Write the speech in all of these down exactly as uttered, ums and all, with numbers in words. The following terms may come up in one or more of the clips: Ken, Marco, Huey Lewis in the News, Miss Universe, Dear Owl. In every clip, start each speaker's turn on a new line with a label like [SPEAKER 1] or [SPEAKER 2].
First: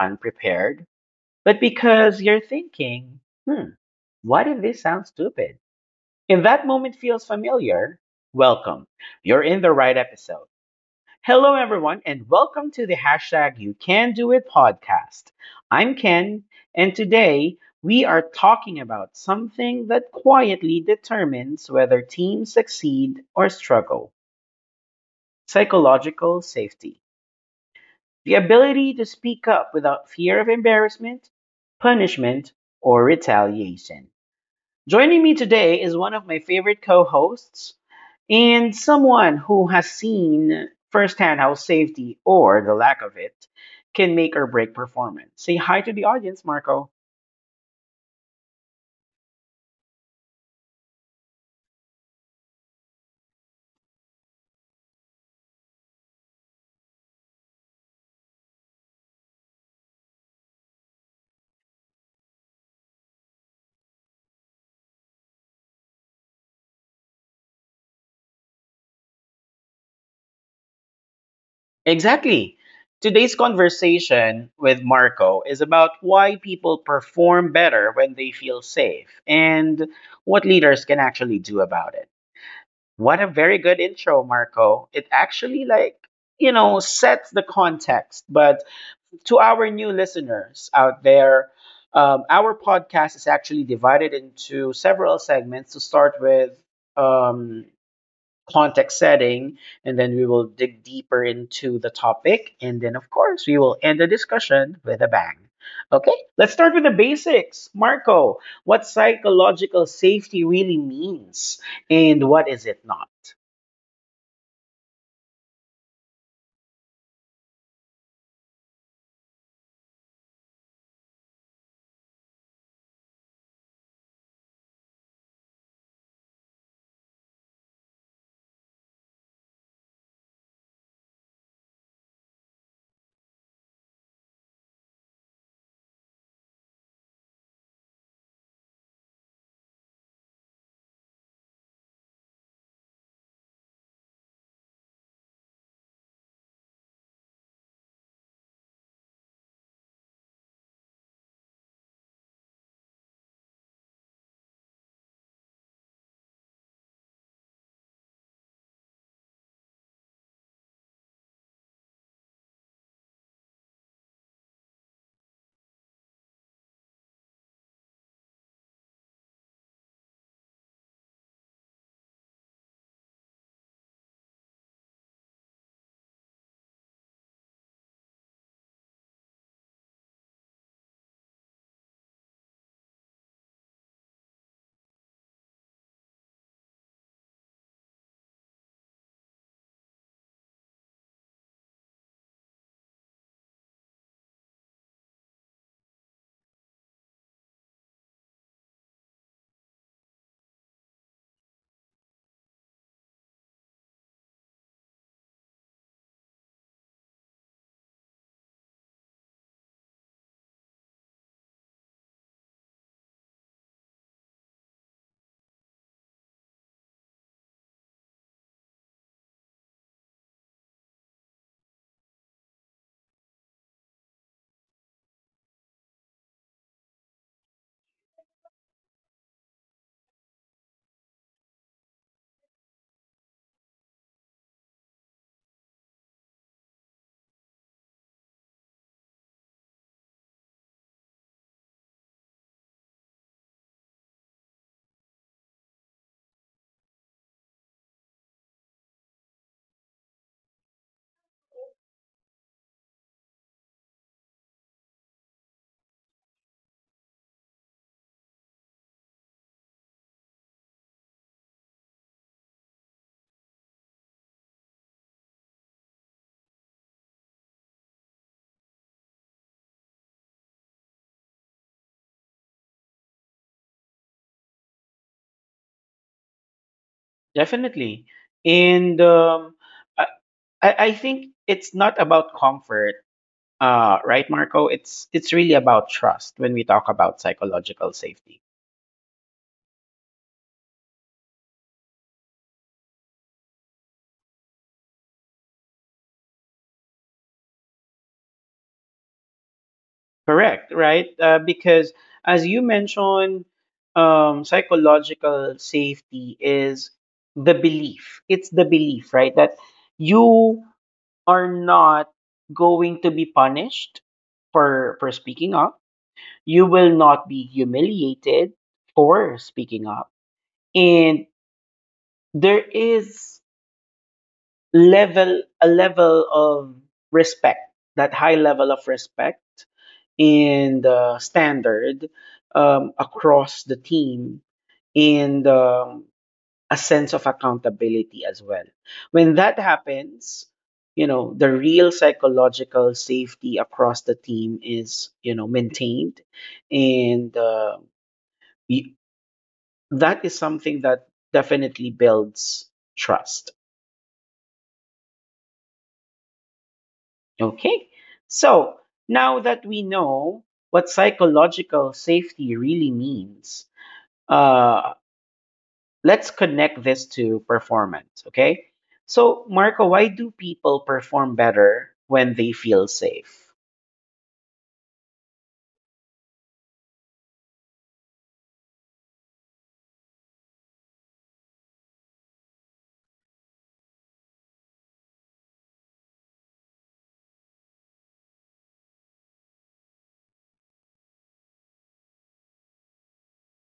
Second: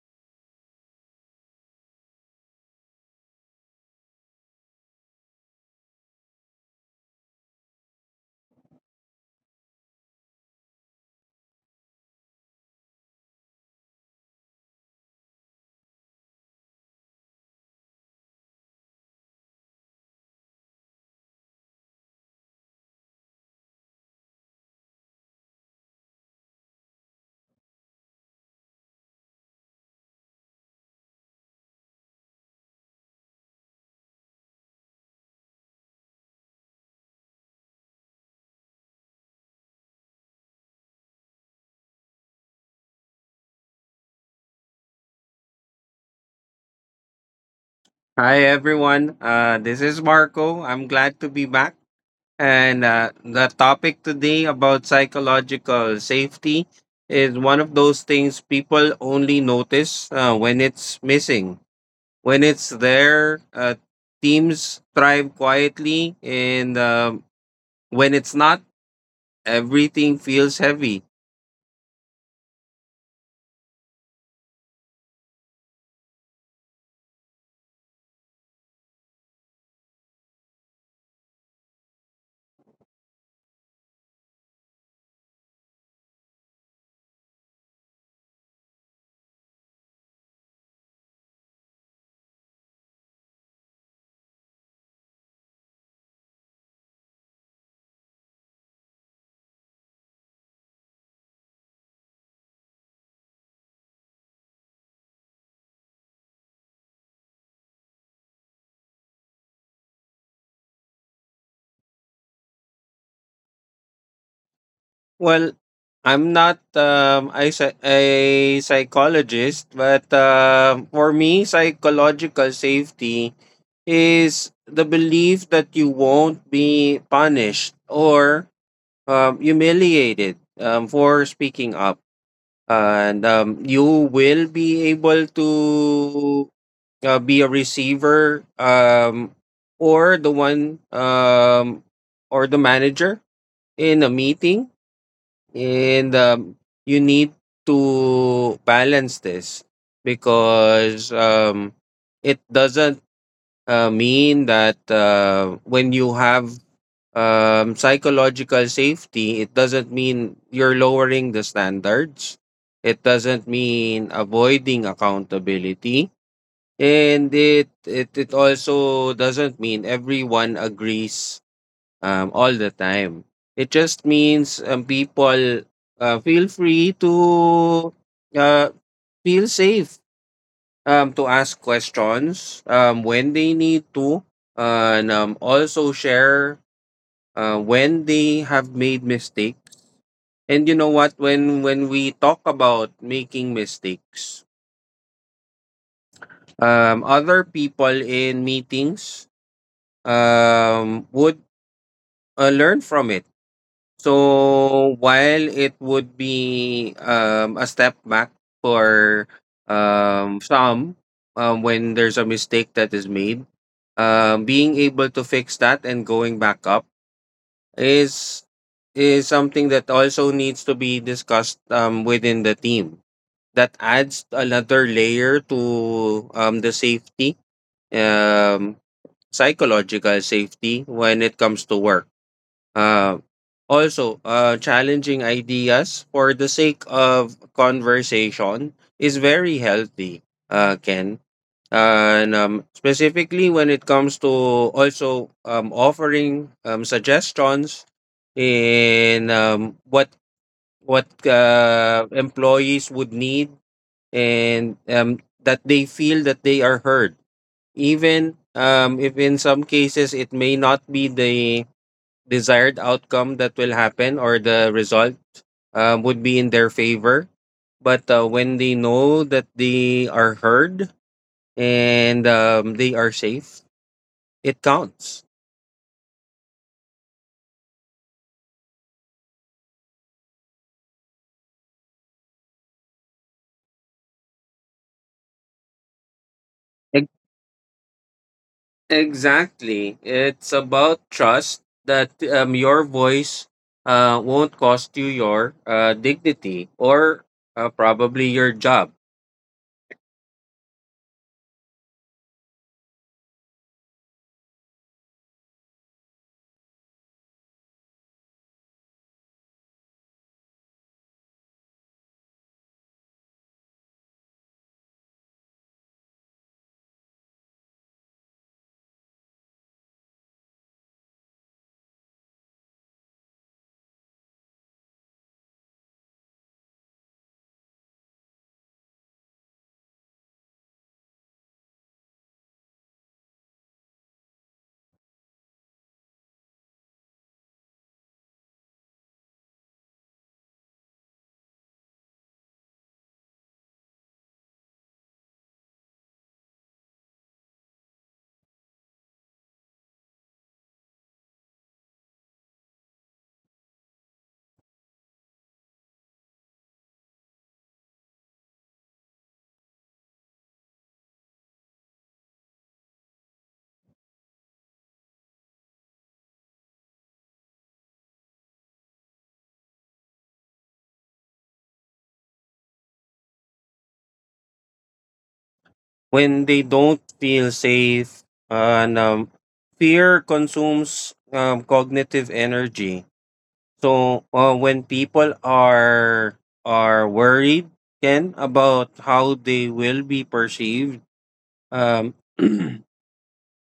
[SPEAKER 1] unprepared, but because you're thinking, hmm, what if this sounds stupid? If that moment feels familiar? Welcome. You're in the right episode. Hello, everyone, and welcome to the hashtag You Can Do It podcast. I'm Ken, and today we are talking about something that quietly determines whether teams succeed or struggle psychological safety. The ability to speak up without fear of embarrassment, punishment, or retaliation. Joining me today is one of my favorite co hosts and someone who has seen firsthand how safety or the lack of it can make or break performance. Say hi to the audience, Marco.
[SPEAKER 2] Hi everyone. Uh, this is Marco. I'm glad to be back. And uh, the topic today about psychological safety is one of those things people only notice uh, when it's missing. When it's there, uh, teams thrive quietly, and um when it's not, everything feels heavy.
[SPEAKER 1] Exactly. Today's conversation with Marco is about why people perform better when they feel safe and what leaders can actually do about it. What a very good intro, Marco. It actually, like, you know, sets the context, but to our new listeners out there, um, our podcast is actually divided into several segments to start with um, context setting, and then we will dig deeper into the topic. And then, of course, we will end the discussion with a bang. Okay, let's start with the basics. Marco, what psychological safety really means and what is it not?
[SPEAKER 2] Well, I'm not um, a, psy- a psychologist, but uh, for me, psychological safety is the belief that you won't be punished or um, humiliated um, for speaking up. And um, you will be able to uh, be a receiver um, or the one um, or the manager in a meeting. And um, you need to balance this because um, it doesn't uh, mean that uh, when you have um, psychological safety, it doesn't mean you're lowering the standards. It doesn't mean avoiding accountability, and it it it also doesn't mean everyone agrees um, all the time. It just means um, people uh, feel free to uh, feel safe um, to ask questions um, when they need to, uh and um, also share uh, when they have made mistakes. And you know what? When when we talk about making mistakes, um, other people in meetings um, would uh, learn from it. So while it would be um, a step back for um, some, um, when there's a mistake that is made, um, being able to fix that and going back up is is something that also needs to be discussed um, within the team. That adds another layer to um, the safety, um, psychological safety when it comes to work. uh, Also, uh, challenging ideas for the sake of conversation is very healthy, uh, Ken. And um, specifically when it comes to also um, offering um, suggestions in um, what what uh, employees would need, and um, that they feel that they are heard, even um, if in some cases it may not be the desired outcome that will happen or the result um, would be in their favor. But uh, when they know that they are heard and um, they are safe, it counts.
[SPEAKER 1] Definitely. And um, I, I I think it's not about comfort, Uh, right, Marco? It's it's really about trust when we talk
[SPEAKER 2] Ex-
[SPEAKER 1] about psychological safety.
[SPEAKER 2] Exactly. It's about trust that um, your voice uh, won't cost you your uh, dignity or uh, probably your job.
[SPEAKER 1] Correct, right? Uh, because as you mentioned, um, psychological safety is the belief. It's the belief, right, that you are not going to be punished for for speaking up. You will not be humiliated for speaking up, and there is level a level of respect, that high level of respect and uh, standard um, across the team, and um, a sense of accountability as well. When that happens, you know, the real psychological safety across the team is, you know, maintained. and uh, y- that is something that definitely builds trust. Okay. So now that we know what psychological safety really means, uh, let's connect this to performance. Okay. So, Marco, why do people perform better when they feel safe?
[SPEAKER 2] When they don't feel safe and um, fear consumes um, cognitive energy, so uh, when people are are worried, Ken, about how they will be perceived, um,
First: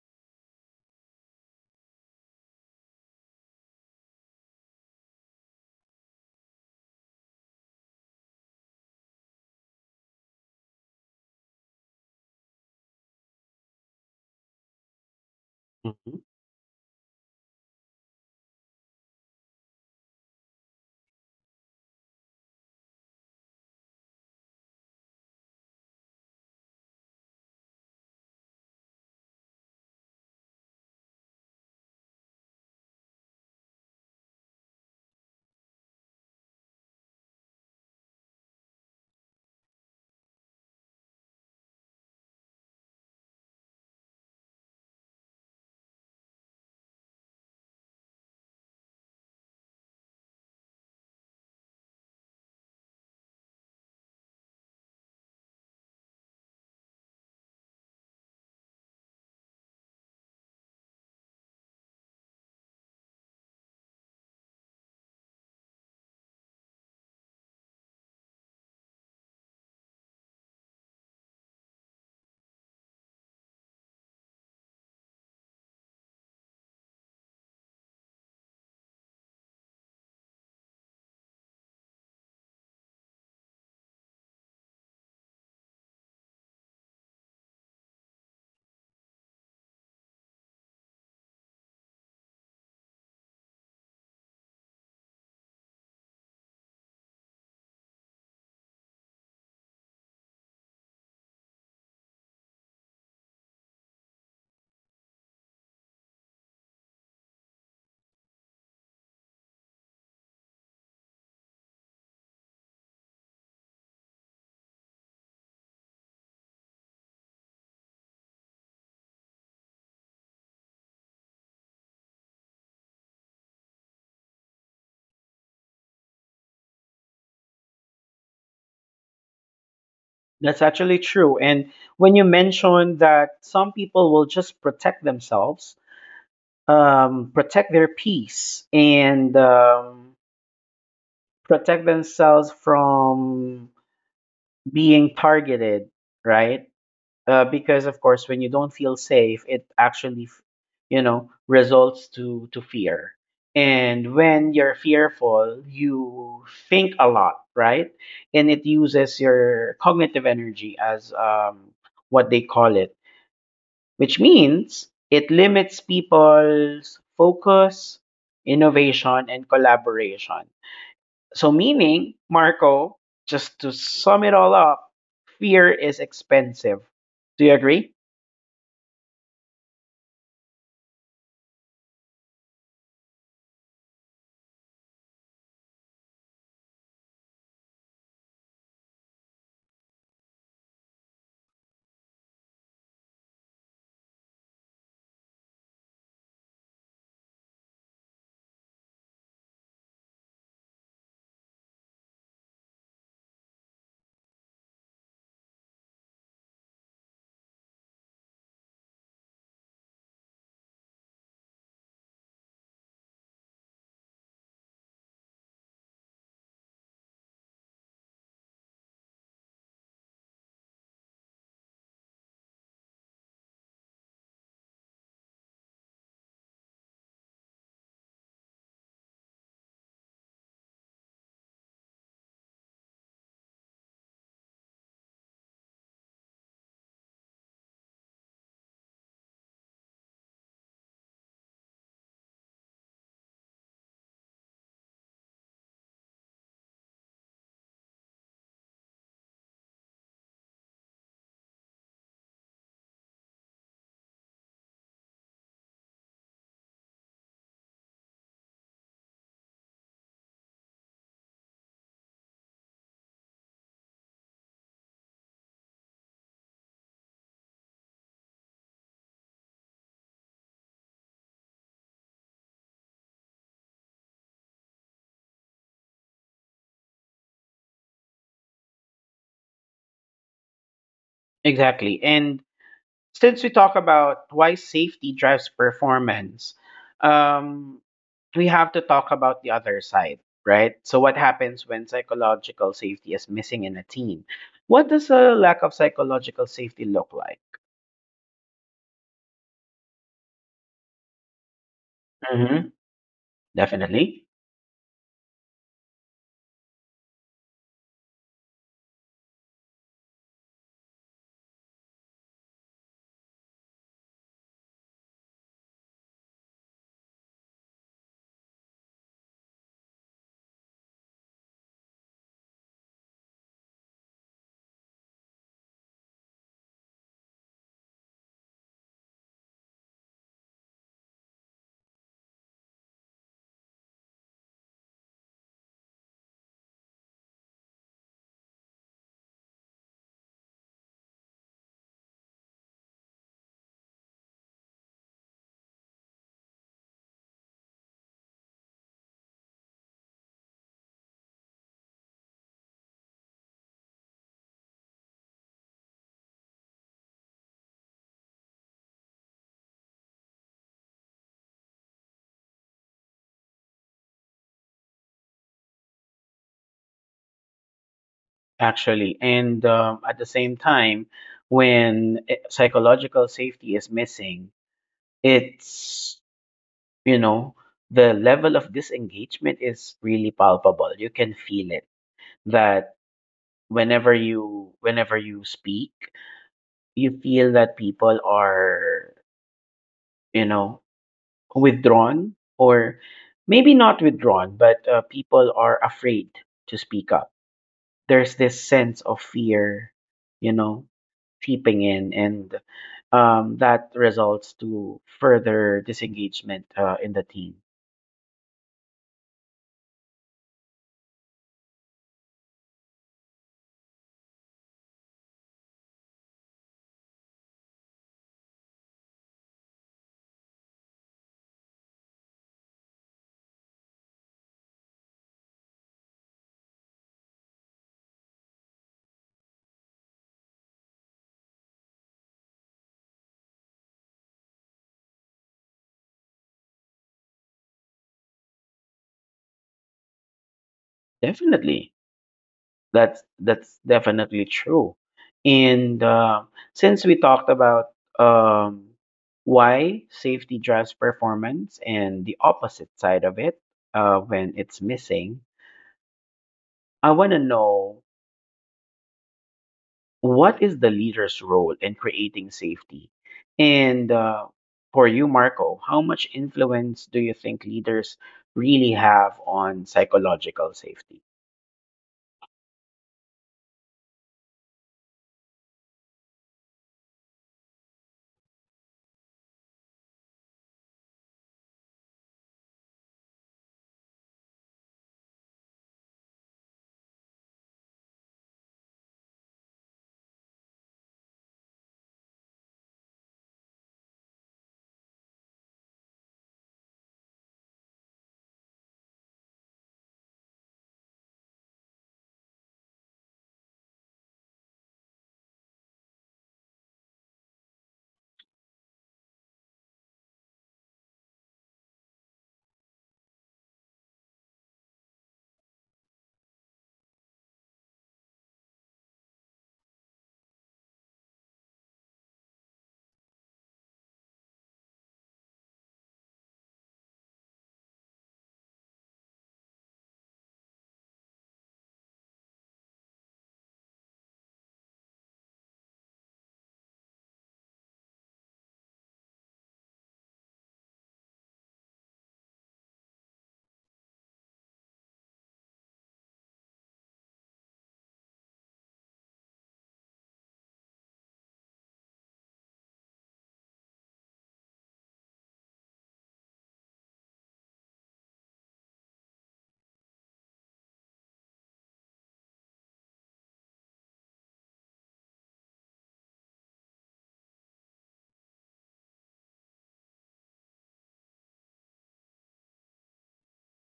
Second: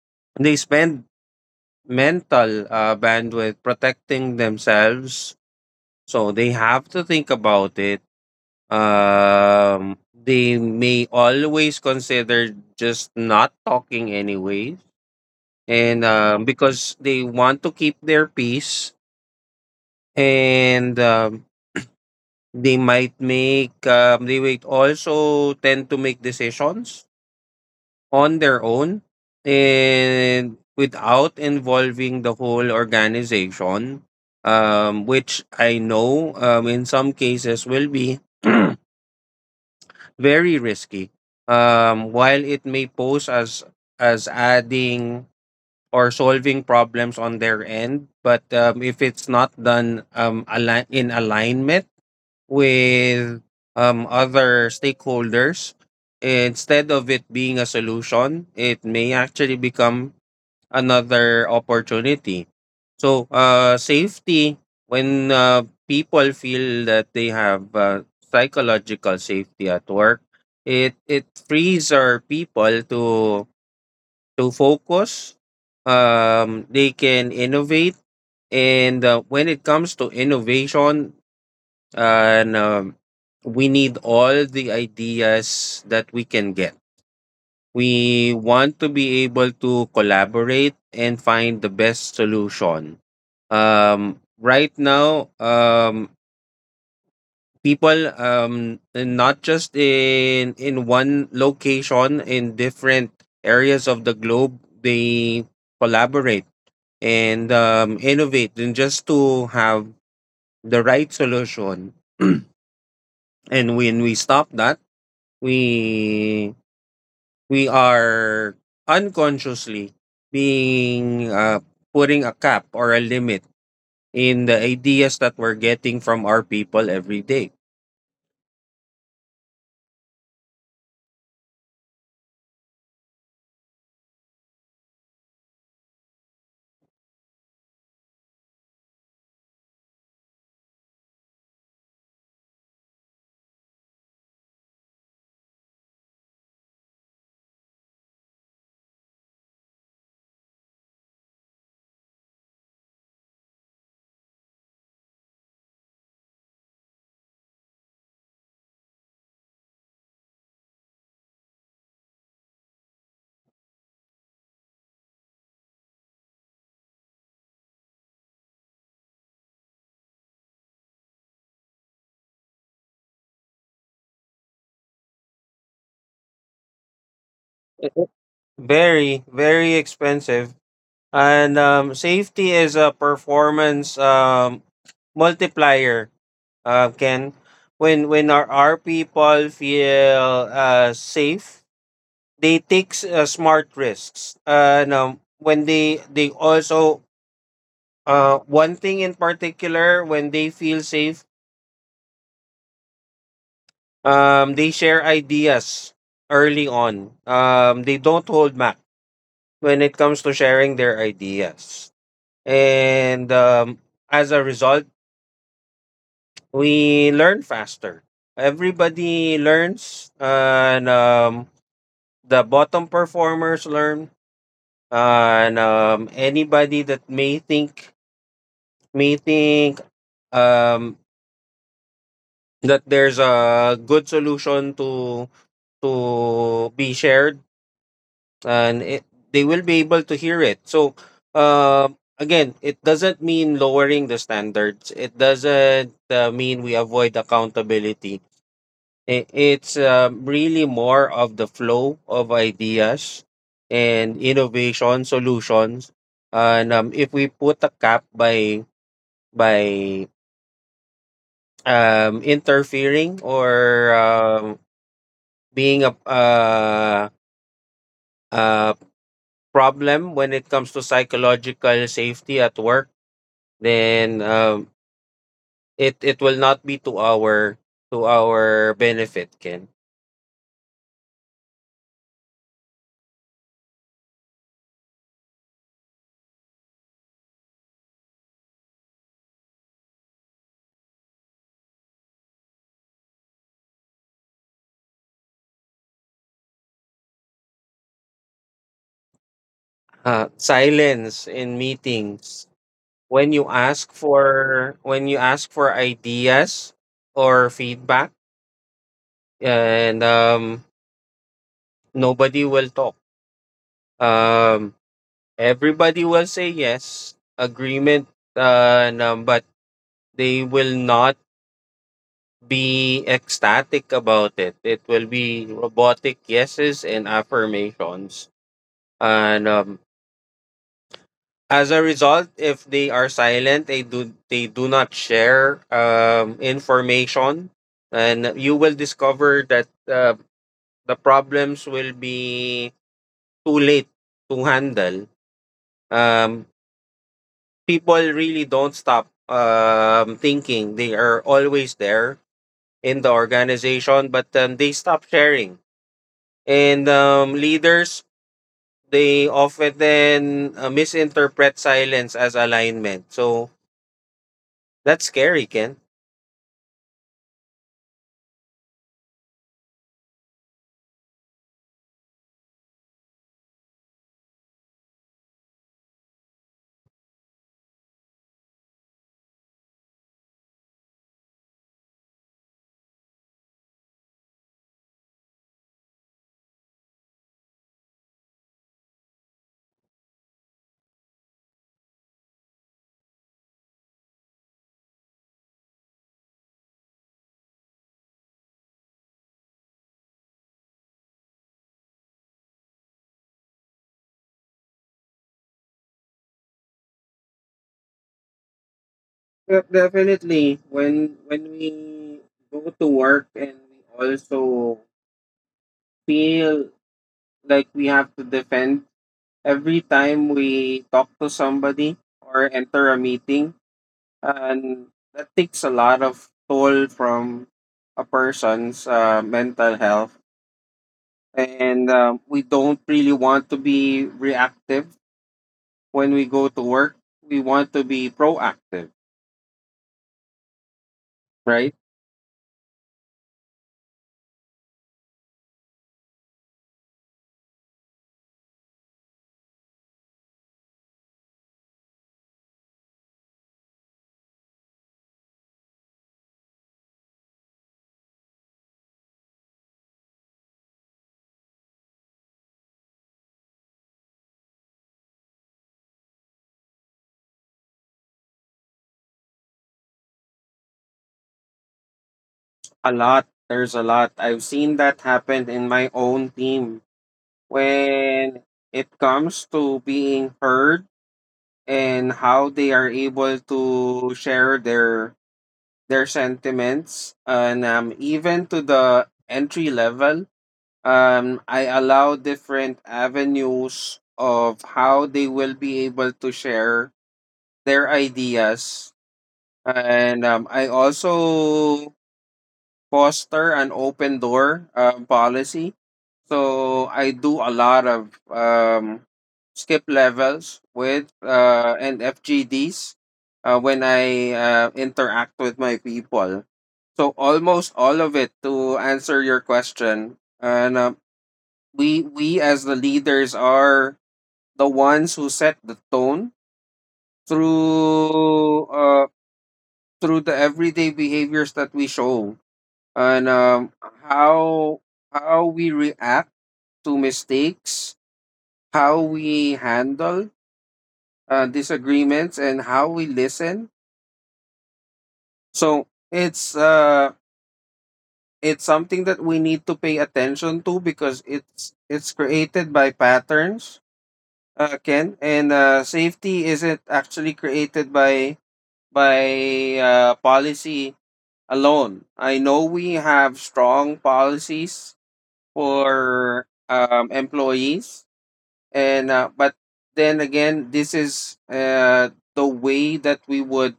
[SPEAKER 2] they spend mental uh, bandwidth protecting themselves, so they have to think about it. Um, they may always consider just not talking anyway, and
[SPEAKER 1] Mhm.
[SPEAKER 2] um, because they want to keep their peace. And um, they might make, um, they might also tend to make decisions on their own and without involving the whole organization, um, which I know, um, in some cases will be very risky. Um, while it may pose as as adding or solving problems on their end. But um, if it's not done um, align- in alignment with um, other stakeholders, instead of it being a solution, it may actually become another opportunity. So, uh, safety, when uh, people feel that they have uh, psychological safety at work, it, it frees our people to to focus. Um, they can innovate, and uh, when it comes to innovation, and um, we need all the ideas that we can get. We want to be able to collaborate and find the best solution. Um, right now, um, people, um, and not just in in one location, in different areas of the globe, they collaborate and um, innovate, and just to have the right solution. And when we stop that, we we are unconsciously being uh, putting a cap or a limit in the ideas that we're getting from our people every day.
[SPEAKER 1] That's actually true. And when you mentioned that some people will just protect themselves, um, protect their peace, and um, protect themselves from being targeted, right? Uh, because, of course, when you don't feel safe, it actually f- you know, results to to fear. And when you're fearful, you think a lot, right? And it uses your cognitive energy, as um, what they call it, which means it limits people's focus, innovation, and collaboration. So, meaning, Marco, just to sum it all up, fear is expensive. Do you agree?
[SPEAKER 2] Very very expensive, and um, safety is a performance um, multiplier, uh, can when when our, our people feel uh, safe, they take s- uh, smart risks. Uh, no, When they they also, uh, one thing in particular, when they feel safe, um, they share ideas early on. Um, they don't hold back when it comes to sharing their ideas. And um, as a result, we learn faster. Everybody learns, and um, the bottom performers learn, and um, anybody that may think may think um, that there's a good solution to to be shared, and it, they will be able to hear it. So um again, it doesn't mean lowering the standards, it doesn't uh, mean we avoid accountability. I- It's um, really more of the flow of ideas and innovation solutions. And um, if we put a cap by by um, interfering or um, being a, uh a problem when it comes to psychological safety at work, then um, it it will not be to our to our benefit, Ken.
[SPEAKER 1] Exactly. And since we talk about why safety drives performance, um, we have to talk about the other side, right? So, what happens when psychological safety is missing in a team? What does a lack of psychological safety look like?
[SPEAKER 2] Uh, silence in meetings.
[SPEAKER 1] Hmm.
[SPEAKER 2] When you ask
[SPEAKER 1] Definitely,
[SPEAKER 2] for when you ask for ideas or feedback, and um nobody will talk. Um Everybody will say yes, agreement, uh and, um, but they will not be ecstatic about it. It will be robotic yeses and affirmations. And um as a result, if they are silent, they do they do not share um, information, and you will discover that uh, the problems will be too late to handle. Um, People really don't stop um, thinking; they are always there in the organization, but um, they stop sharing. And um, leaders, they often uh, misinterpret silence as alignment. So that's scary, Ken.
[SPEAKER 1] actually. And um, at the same time, when eh, psychological safety is missing, it's, you know, the level of disengagement is really palpable. You can feel it that whenever you whenever you speak, you feel that people are, you know, withdrawn or maybe not withdrawn, but uh, people are afraid to speak up. There's this sense of fear, you know, seeping in, and um, that results to further disengagement uh, in the team.
[SPEAKER 2] Yep, definitely. When when we go to work and we also feel like we have to defend every time we talk to somebody or enter a meeting, and that takes a lot of toll from a person's uh, mental health. And um, we don't really want to be reactive when we go to work. We want to be proactive, right?
[SPEAKER 1] Definitely. That's that's definitely true. And uh, since we talked about um, why safety drives performance and the opposite side of it, uh, when it's missing, I want to know, what is the leader's role in creating safety? And uh, for you, Marco, how much influence do you think leaders really have on psychological safety?
[SPEAKER 2] A lot. There's a lot. I've seen that happen in my own team when it comes to being heard and how they are able to share their their sentiments, and um, even to the entry level, um I allow different avenues of how they will be able to share their ideas. And um, I also foster an open door um, policy. So I do a lot of um, skip levels with uh, and F G Ds uh, when I uh, interact with my people. So almost all of it, to answer your question, and uh, we we as the leaders are the ones who set the tone through uh, through the everyday behaviors that we show, and um, how how we react to mistakes, how we handle uh, disagreements, and how we listen. So it's uh it's something that we need to pay attention to, because it's it's created by patterns, uh, Ken, and uh, safety isn't actually created by by uh, policy alone. I know we have strong policies for um, employees, and uh, but then again, this is uh, the way that we would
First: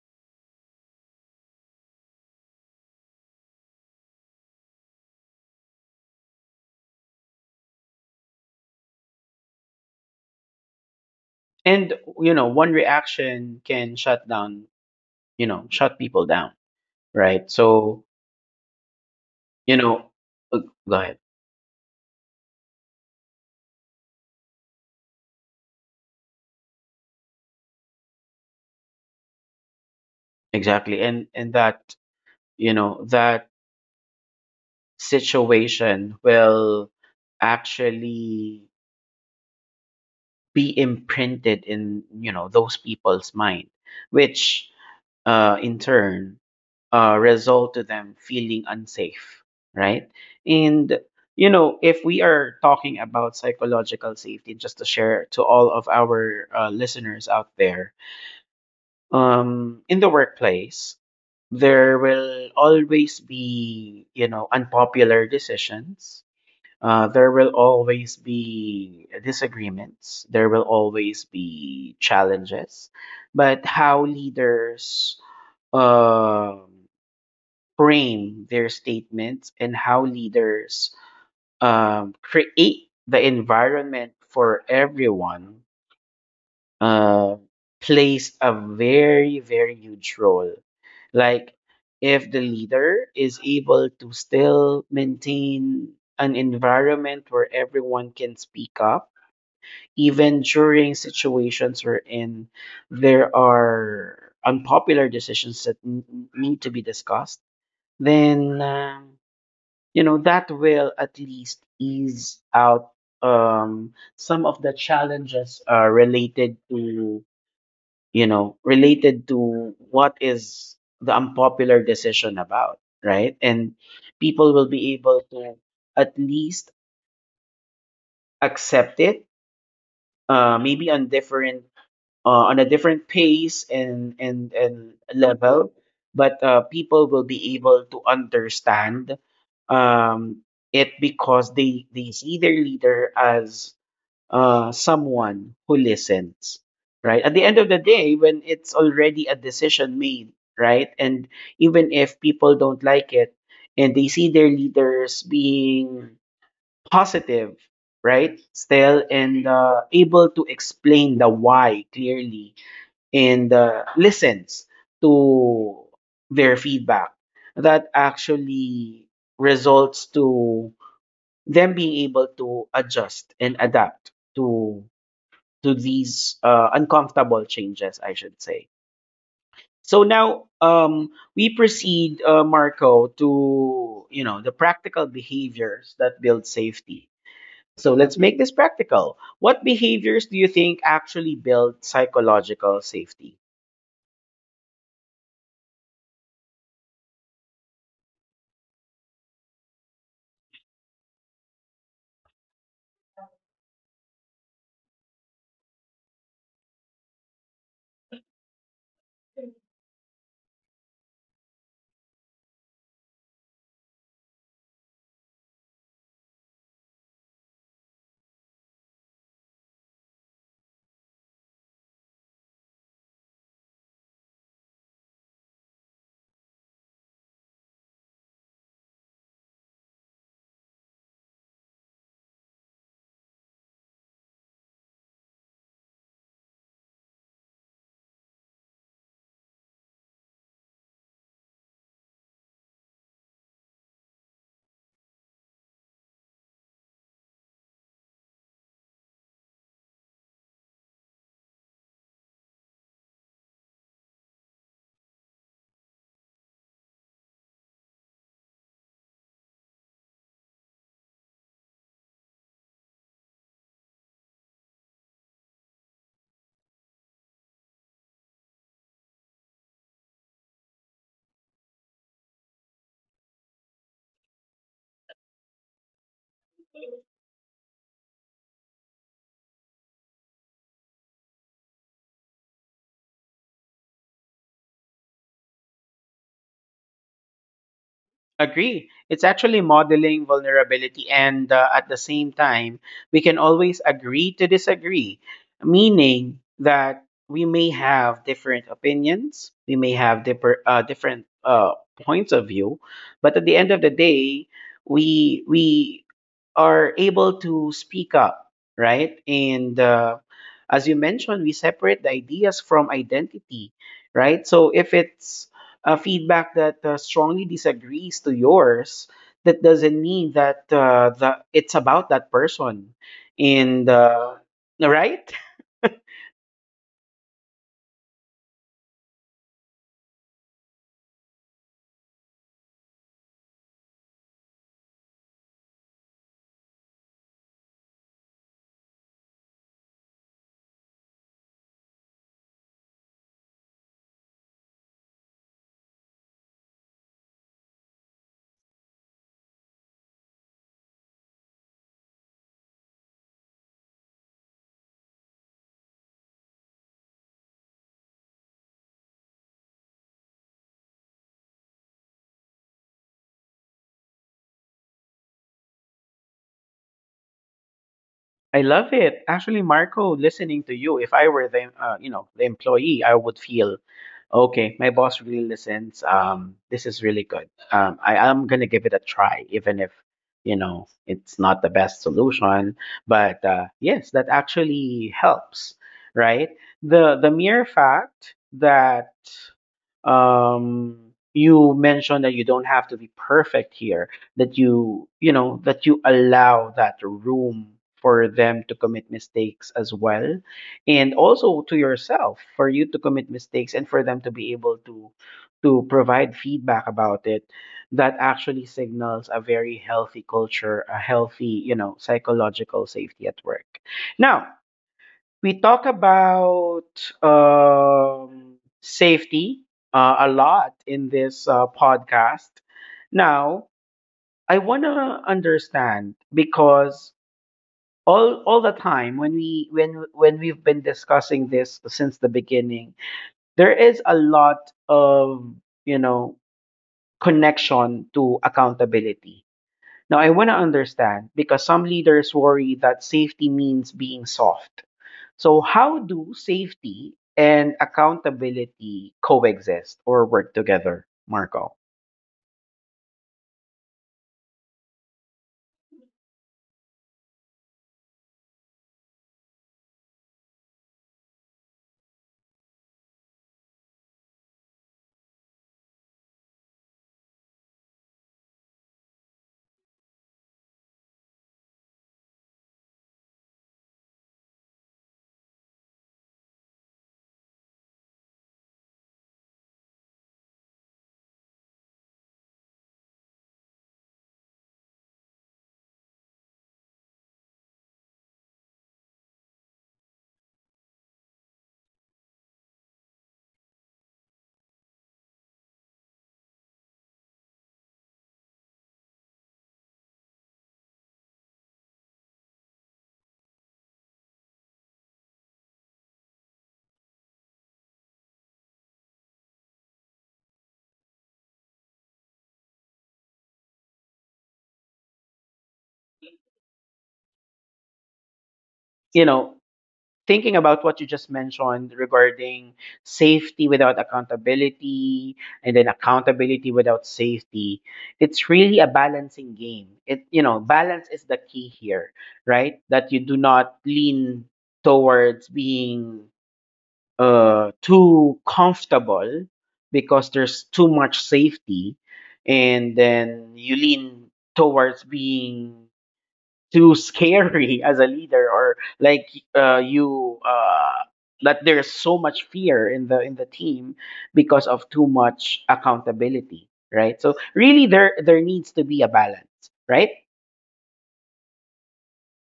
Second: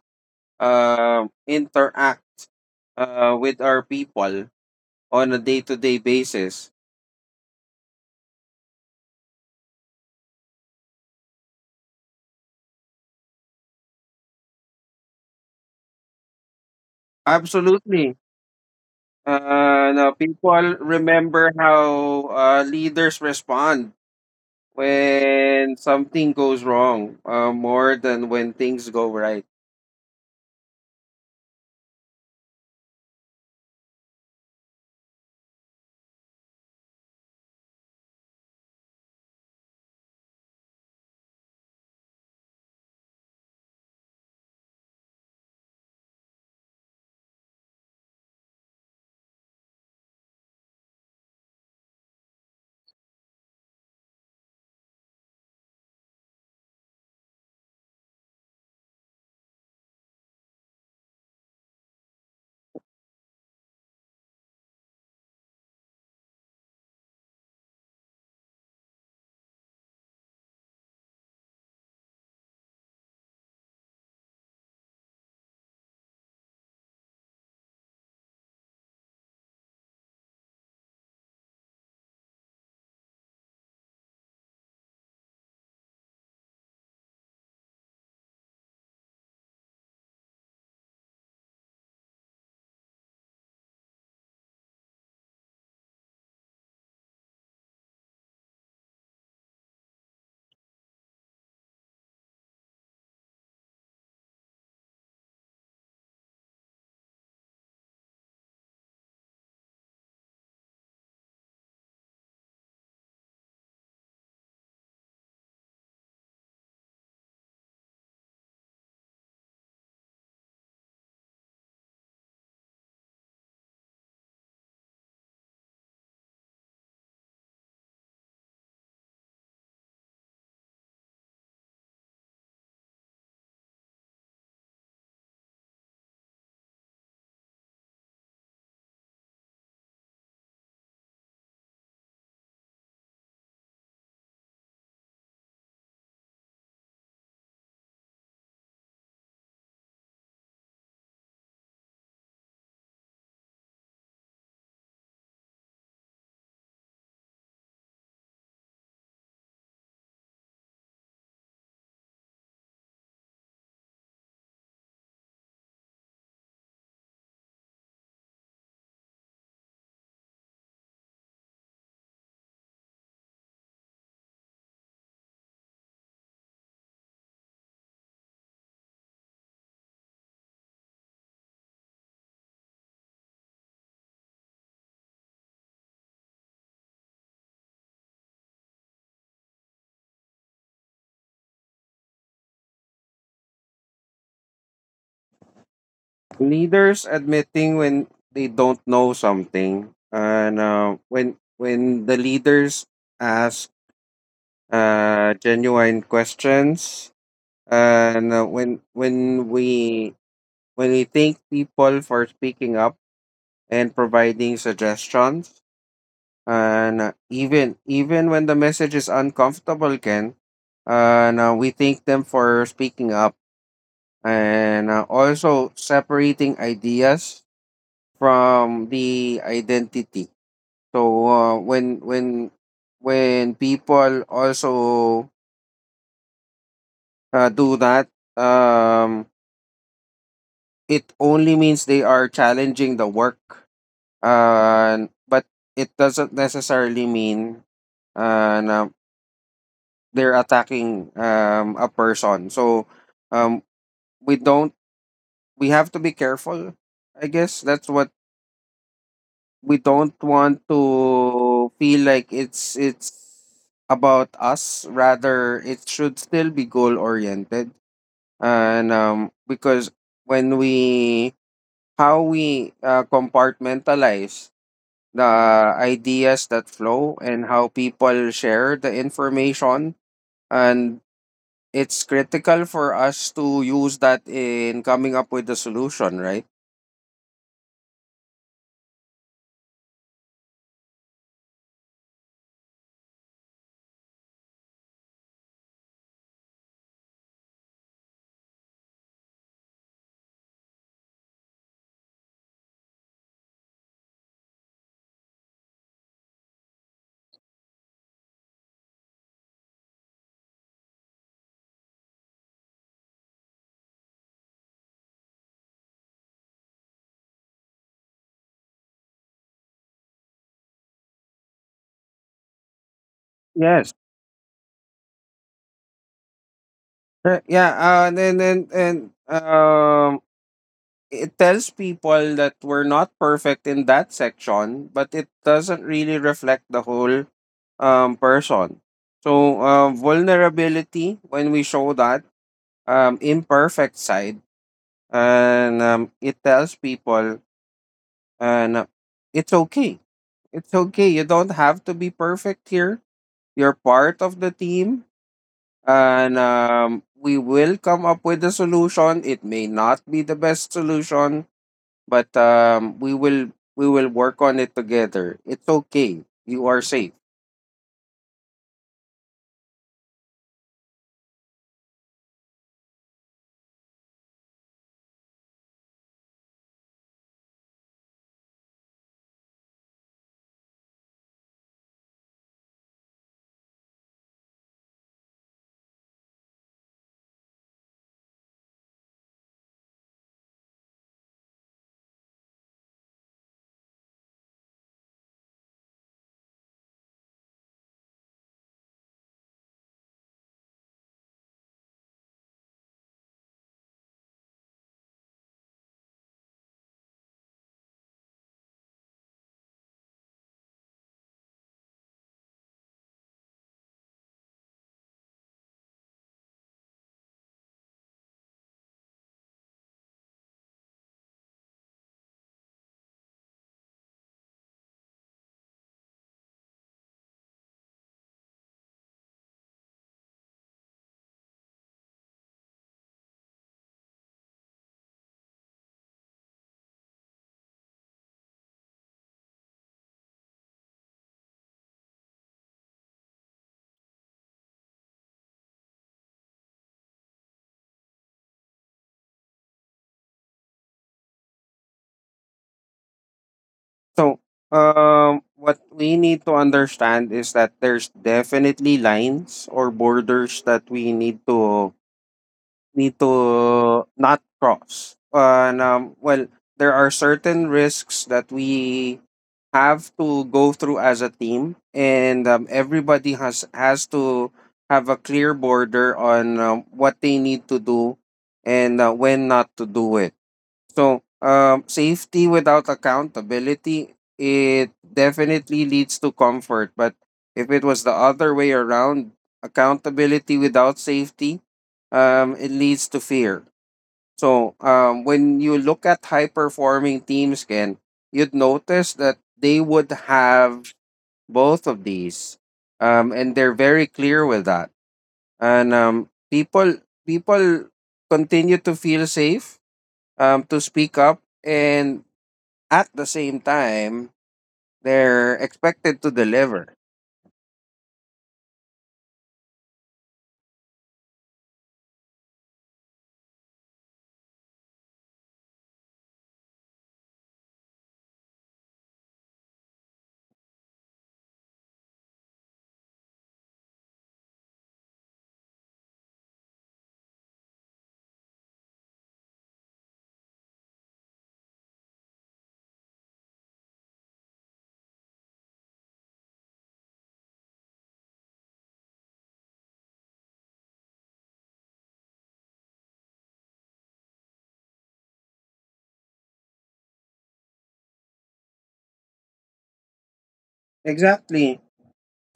[SPEAKER 2] uh, interact uh, with our people on a day-to-day basis.
[SPEAKER 1] And you know, one reaction can shut down, you know, shut people down. Right. So,
[SPEAKER 2] Absolutely.
[SPEAKER 1] you
[SPEAKER 2] Uh,
[SPEAKER 1] know,
[SPEAKER 2] no, People
[SPEAKER 1] uh, go ahead.
[SPEAKER 2] remember how uh, leaders respond when something goes wrong uh, more than when things go right.
[SPEAKER 1] Exactly. And and that, you know, that situation will actually be imprinted in, you know, those people's mind, which uh in turn uh result to them feeling unsafe, right? And, you know, if we are talking about psychological safety, just to share to all of our uh, listeners out there, um, in the workplace, there will always be, you know, unpopular decisions. Uh, there will always be disagreements. There will always be challenges. But how leaders um frame their statements and how leaders um, create the environment for everyone uh, plays a very, very huge role. Like, if the leader is able to still maintain an environment where everyone can speak up, even during situations wherein there are unpopular decisions that n- need to be discussed, then, um, you know, that will at least ease out um, some of the challenges uh, related to, you know, related to what is the unpopular decision about, right? And people will be able to at least accept it, uh, maybe on different, uh, on a different pace and and and level, but uh, people will be able to understand um, it because they they see their leader as uh, someone who listens, right? At the end of the day, when it's already a decision made, right? And even if people don't like it and they see their leaders being positive, right? Still, and uh, able to explain the why clearly and uh, listens to their feedback, that actually results to them being able to adjust and adapt to to these uh, uncomfortable changes, I should say. So now, um, we proceed, uh, Marco, to, you know, the practical behaviors that build safety. So let's make this practical. What behaviors do you think actually build psychological safety?
[SPEAKER 2] Leaders admitting when they don't know something, and uh, when when the leaders ask uh, genuine questions. And uh, when when we when we thank people for speaking up and providing suggestions, and uh, even even when the message is uncomfortable, Ken, and uh, we thank them for speaking up. And uh, also separating ideas from the identity. So uh, when when when people also uh, do that, um, it only means they are challenging the work, uh, but it doesn't necessarily mean, uh, na they're attacking um, a person. So um, we don't, we have to be careful. I guess that's what, we don't want to feel like it's it's about us; rather, it should still be goal oriented. And um, because when we, how we uh, compartmentalize the ideas that flow, and how people share the information. And it's critical for us to use that in coming up with the solution, right?
[SPEAKER 1] Agree. It's actually modeling vulnerability, and uh, at the same time, we can always agree to disagree, meaning that we may have different opinions, we may have differ, uh, different uh, points of view, but at the end of the day, we we are able to speak up, right? And uh, as you mentioned, we separate the ideas from identity, right? So if it's uh, feedback that uh, strongly disagrees to yours, that doesn't mean that uh, the, it's about that person. And,
[SPEAKER 2] Yes.
[SPEAKER 1] uh, right?
[SPEAKER 2] Uh, Yeah, uh, and then and, and um it tells people that we're not perfect in that section, but it doesn't really reflect the whole um person. So uh, vulnerability, when we show that um imperfect side, and um, it tells people, and uh, it's okay, it's okay, you don't have to be perfect here, you're part of the team. And um, we will come up with a solution, it may not be the best solution, but um, we will we will work on it together. It's okay, you are safe.
[SPEAKER 1] I love it. Actually, Marco, listening to you, if I were the, uh, you know, the employee, I would feel, okay, my boss really listens. Um, this is really good. Um, I am gonna give it a try, even if, you know, it's not the best solution. But uh, yes, that actually helps, right? The the mere fact that um you mentioned that you don't have to be perfect here, that you you know, that you allow that room for them to commit mistakes as well, and also to yourself, for you to commit mistakes and for them to be able to to provide feedback about it, that actually signals a very healthy culture, a healthy, you know, psychological safety at work. Now we talk about um, safety uh, a lot in this uh, podcast. Now, I want to understand because all all the time when we when when we've been discussing this since the beginning, there is a lot of, you know, connection to accountability. Now, I want to understand because some leaders worry that safety means being soft. So, how do safety and accountability coexist or work together, Marco?
[SPEAKER 2] So um, what we need to understand is that there's definitely lines or borders that we need to need to not cross. And um, well, there are certain risks that we have to go through as a team, and um, everybody has has to have a clear border on um, what they need to do and uh, when not to do it. So, um, safety without accountability, it definitely leads to comfort. But if it was the other way around, accountability without safety, um, it leads to fear. So, um, when you look at high performing teams, Ken, you'd notice that they would have both of these, um, and they're very clear with that. And um, people, people continue to feel safe, um, to speak up, and at the same time they're expected to deliver.
[SPEAKER 1] You know, thinking about what you just mentioned regarding safety without accountability and then accountability without safety, it's really a balancing game. It, you know, balance is the key here, right? That you do not lean towards being uh, too comfortable because there's too much safety, and then you lean towards being too scary as a leader, or like, uh, you uh, that there's so much fear in the, in the team because of too much accountability, right? So really, there there needs to be a balance, right?
[SPEAKER 2] Exactly.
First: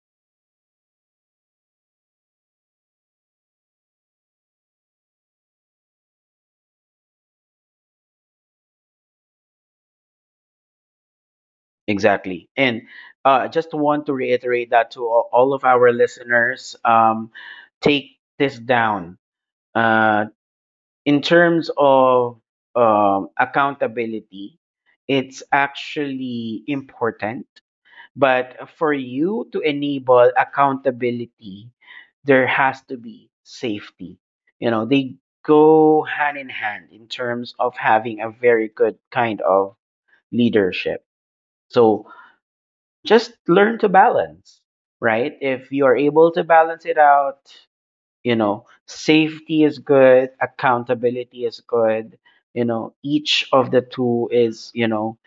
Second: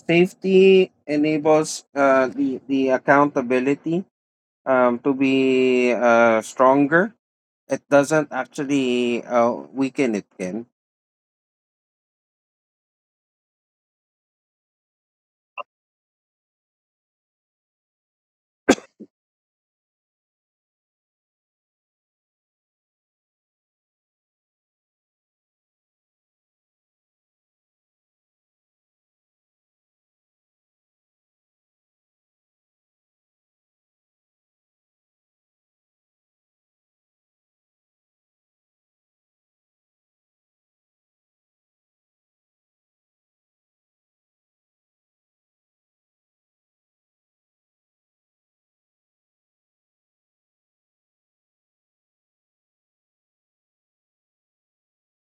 [SPEAKER 2] Safety enables uh, the the accountability um, to be uh, stronger. It doesn't actually uh, weaken it. Can.
[SPEAKER 1] Exactly. And uh, just want to reiterate that to all all of our listeners, um, take this down. Uh, in terms of um, accountability, it's actually important. But for you to enable accountability, there has to be safety. You know, they go hand in hand in terms of having a very good kind of leadership. So, just learn to balance, right? If you are able to balance it out, you know, safety is good, accountability is good, you know, each of the two is, you know,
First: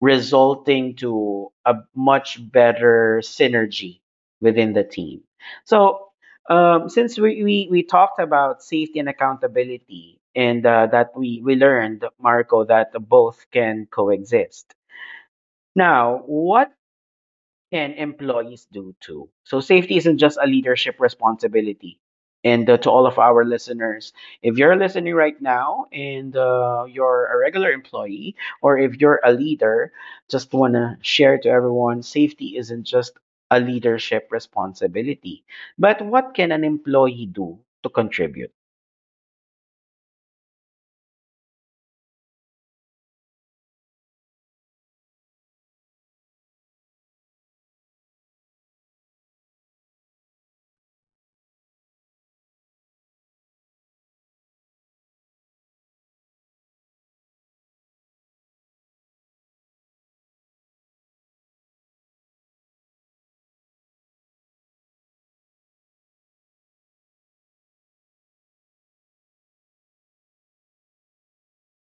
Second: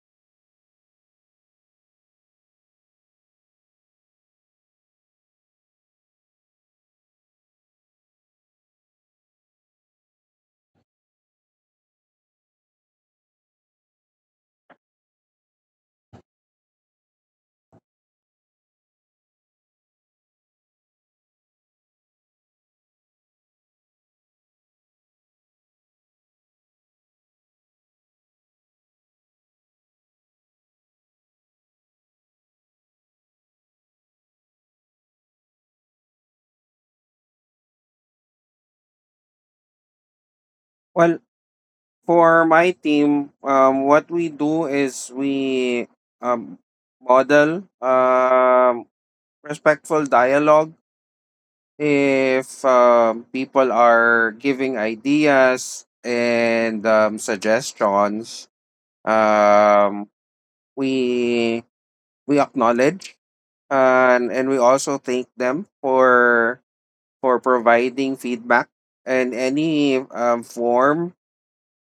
[SPEAKER 1] resulting to a much better synergy within the team. So, um, since we, we, we talked about safety and accountability, and uh, that we, we learned, Marco, that both can coexist. Now, what? And employees do too. So safety isn't just a leadership responsibility. And uh, to all of our listeners, if you're listening right now and uh, you're a regular employee, or if you're a leader, just want to share to everyone safety isn't just a leadership responsibility. But what can an employee do to contribute?
[SPEAKER 2] Well, for my team, um, what we do is we um, model um, respectful dialogue. If um, people are giving ideas and um, suggestions, um, we we acknowledge, and and we also thank them for for providing feedback. And any um, form,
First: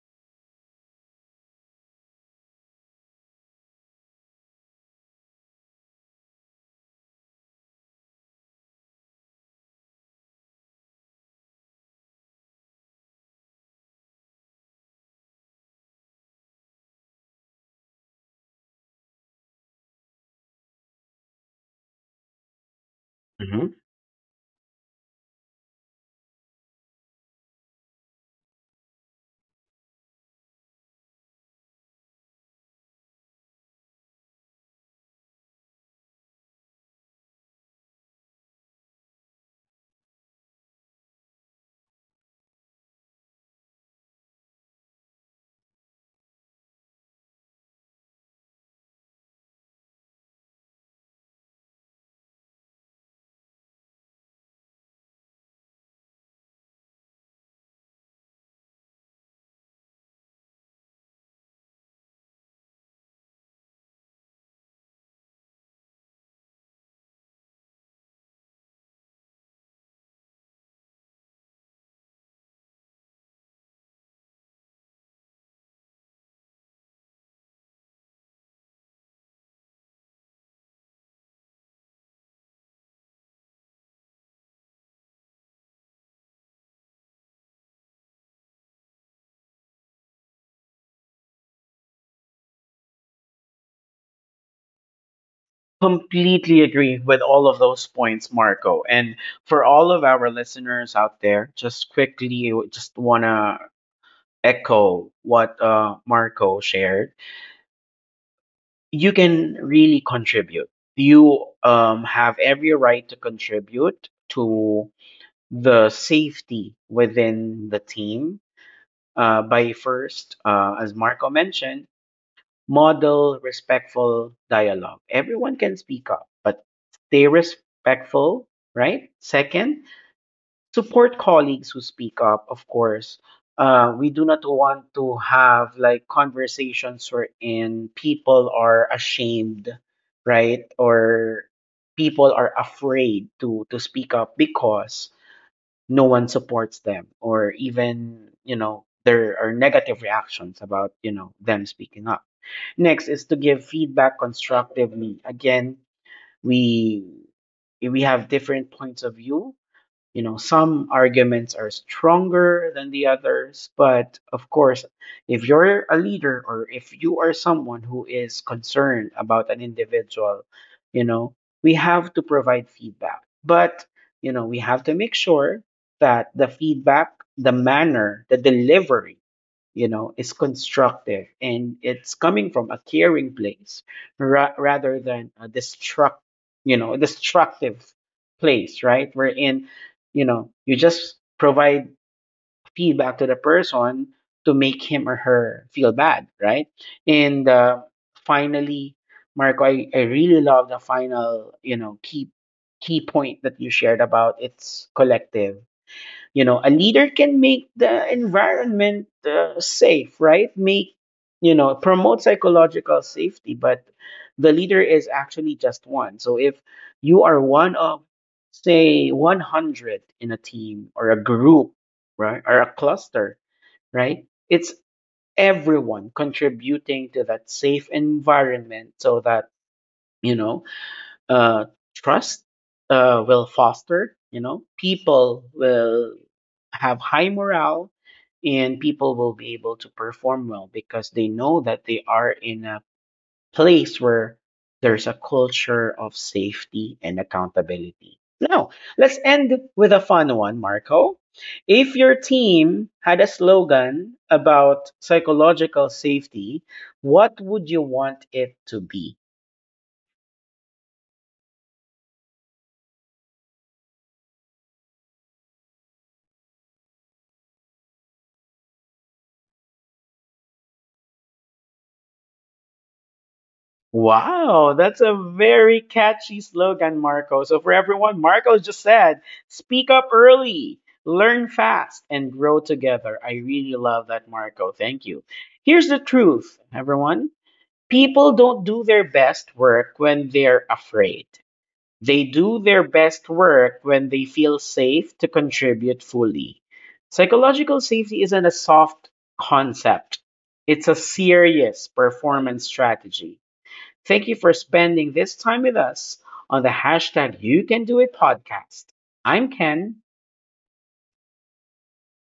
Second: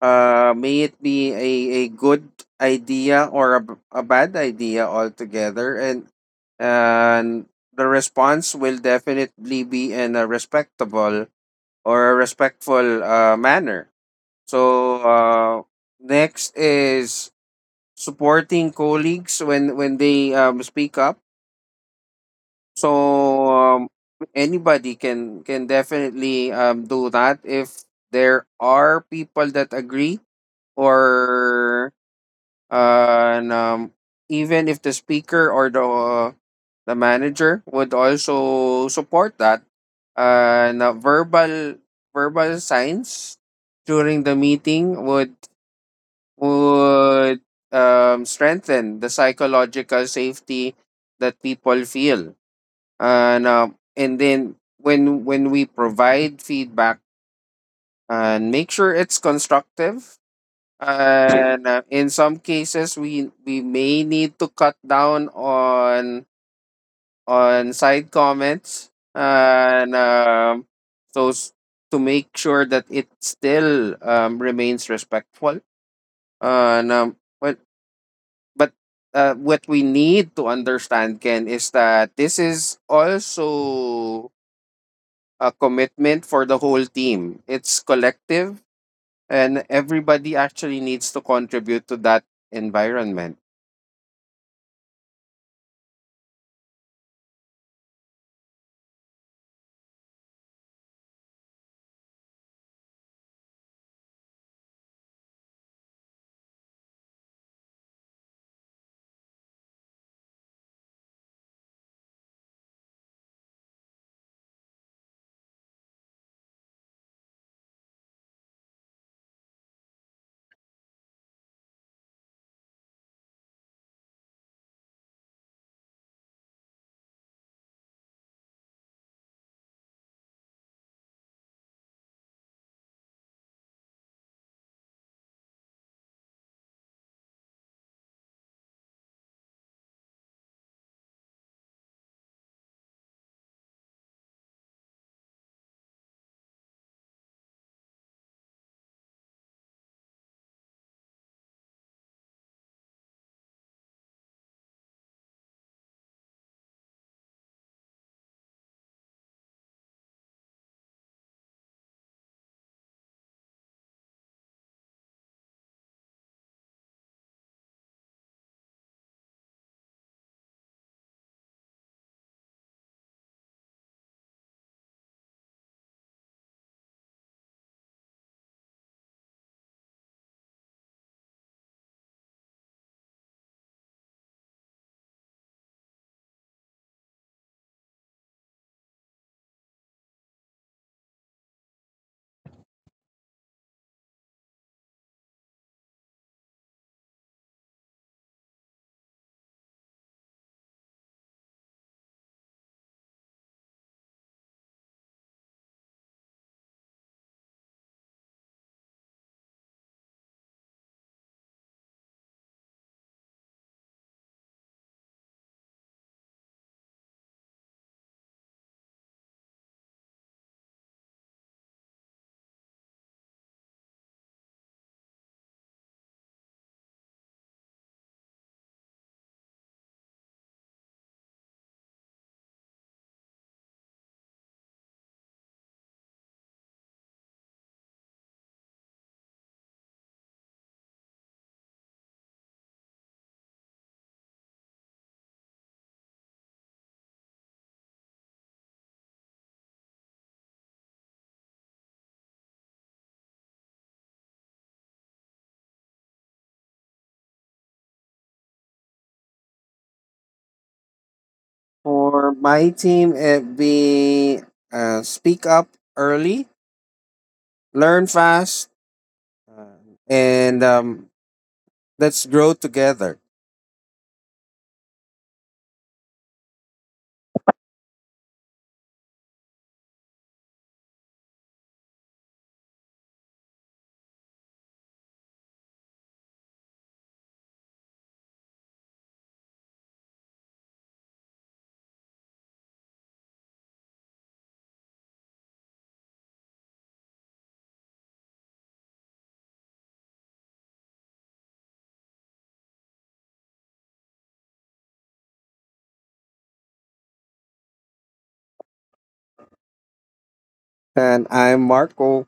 [SPEAKER 2] uh, may it be a, a good idea or a, b- a bad idea altogether, and and the response will definitely be in a respectable or a respectful uh, manner. So uh, next is supporting colleagues when when they um, speak up. So
[SPEAKER 1] Mhm.
[SPEAKER 2] um, anybody can can definitely um, do that if there are people that agree or, and um, even if the speaker or the uh, the manager would also support that. And uh, verbal verbal signs during the meeting would would um, strengthen the psychological safety that people feel. And um, and then when when we provide feedback and make sure it's constructive, and uh, in some cases we we may need to cut down on on side comments and um, those, to make sure that it still um, remains respectful. And um, but but uh, what we need to understand, Ken, is that this is also a commitment for the whole team, it's collective, and everybody actually needs to contribute to that environment.
[SPEAKER 1] Completely agree with all of those points, Marco. And for all of our listeners out there, just quickly, just want to echo what uh, Marco shared, you can really contribute. You um, have every right to contribute to the safety within the team, uh, by first, uh, as Marco mentioned, model respectful dialogue. Everyone can speak up, but stay respectful, right? Second, support colleagues who speak up, of course. Uh, we do not want to have like conversations wherein people are ashamed, right? Or people are afraid to to speak up because no one supports them, or even, you know, there are negative reactions about, you know, them speaking up. Next is to give feedback constructively. Again, we we have different points of view, you know, some arguments are stronger than the others, but of course, if you're a leader or if you are someone who is concerned about an individual, you know, we have to provide feedback, but, you know, we have to make sure that the feedback, the manner, the delivery, you know, is constructive and it's coming from a caring place, ra- rather than a destruct you know, destructive place, right, wherein, you know, you just provide feedback to the person to make him or her feel bad, right? And uh, finally, Marco, I, I really love the final, you know, key key point that you shared about it's collective. You know, a leader can make the environment uh, safe, right, make, you know, promote psychological safety, but the leader is actually just one. So if you are one of say one hundred in a team or a group, right, or a cluster, right, it's everyone contributing to that safe environment so that, you know, uh, trust uh, will foster. You know, people will have high morale, and people will be able to perform well because they know that they are in a place where there's a culture of safety and accountability. Now, let's end with a fun one, Marco. If your team had a slogan about psychological safety, what would you want it to be?
[SPEAKER 2] For my team, it'd be uh, speak up early, learn fast, uh, and um, let's grow together.
[SPEAKER 1] Wow, that's a very catchy slogan, Marco. So, for everyone, Marco just said, speak up early, learn fast, and grow together. I really love that, Marco. Thank you. Here's the truth, everyone, people don't do their best work when they're afraid, they do their best work when they feel safe to contribute fully. Psychological safety isn't a soft concept, it's a serious performance strategy. Thank you for spending this time with us on the hashtag You Can Do It podcast. I'm Ken.
[SPEAKER 2] And I'm Marco.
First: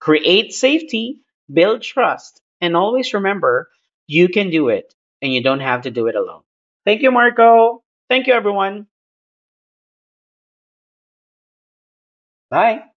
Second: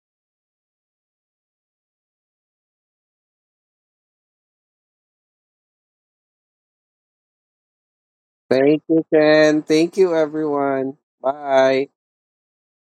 [SPEAKER 1] Create safety, build trust, and always remember you can do it, and you don't have to do it alone. Thank you, Marco. Thank you,
[SPEAKER 2] Thank
[SPEAKER 1] everyone.
[SPEAKER 2] you, Ken. Thank you, everyone. Bye.
[SPEAKER 1] Bye.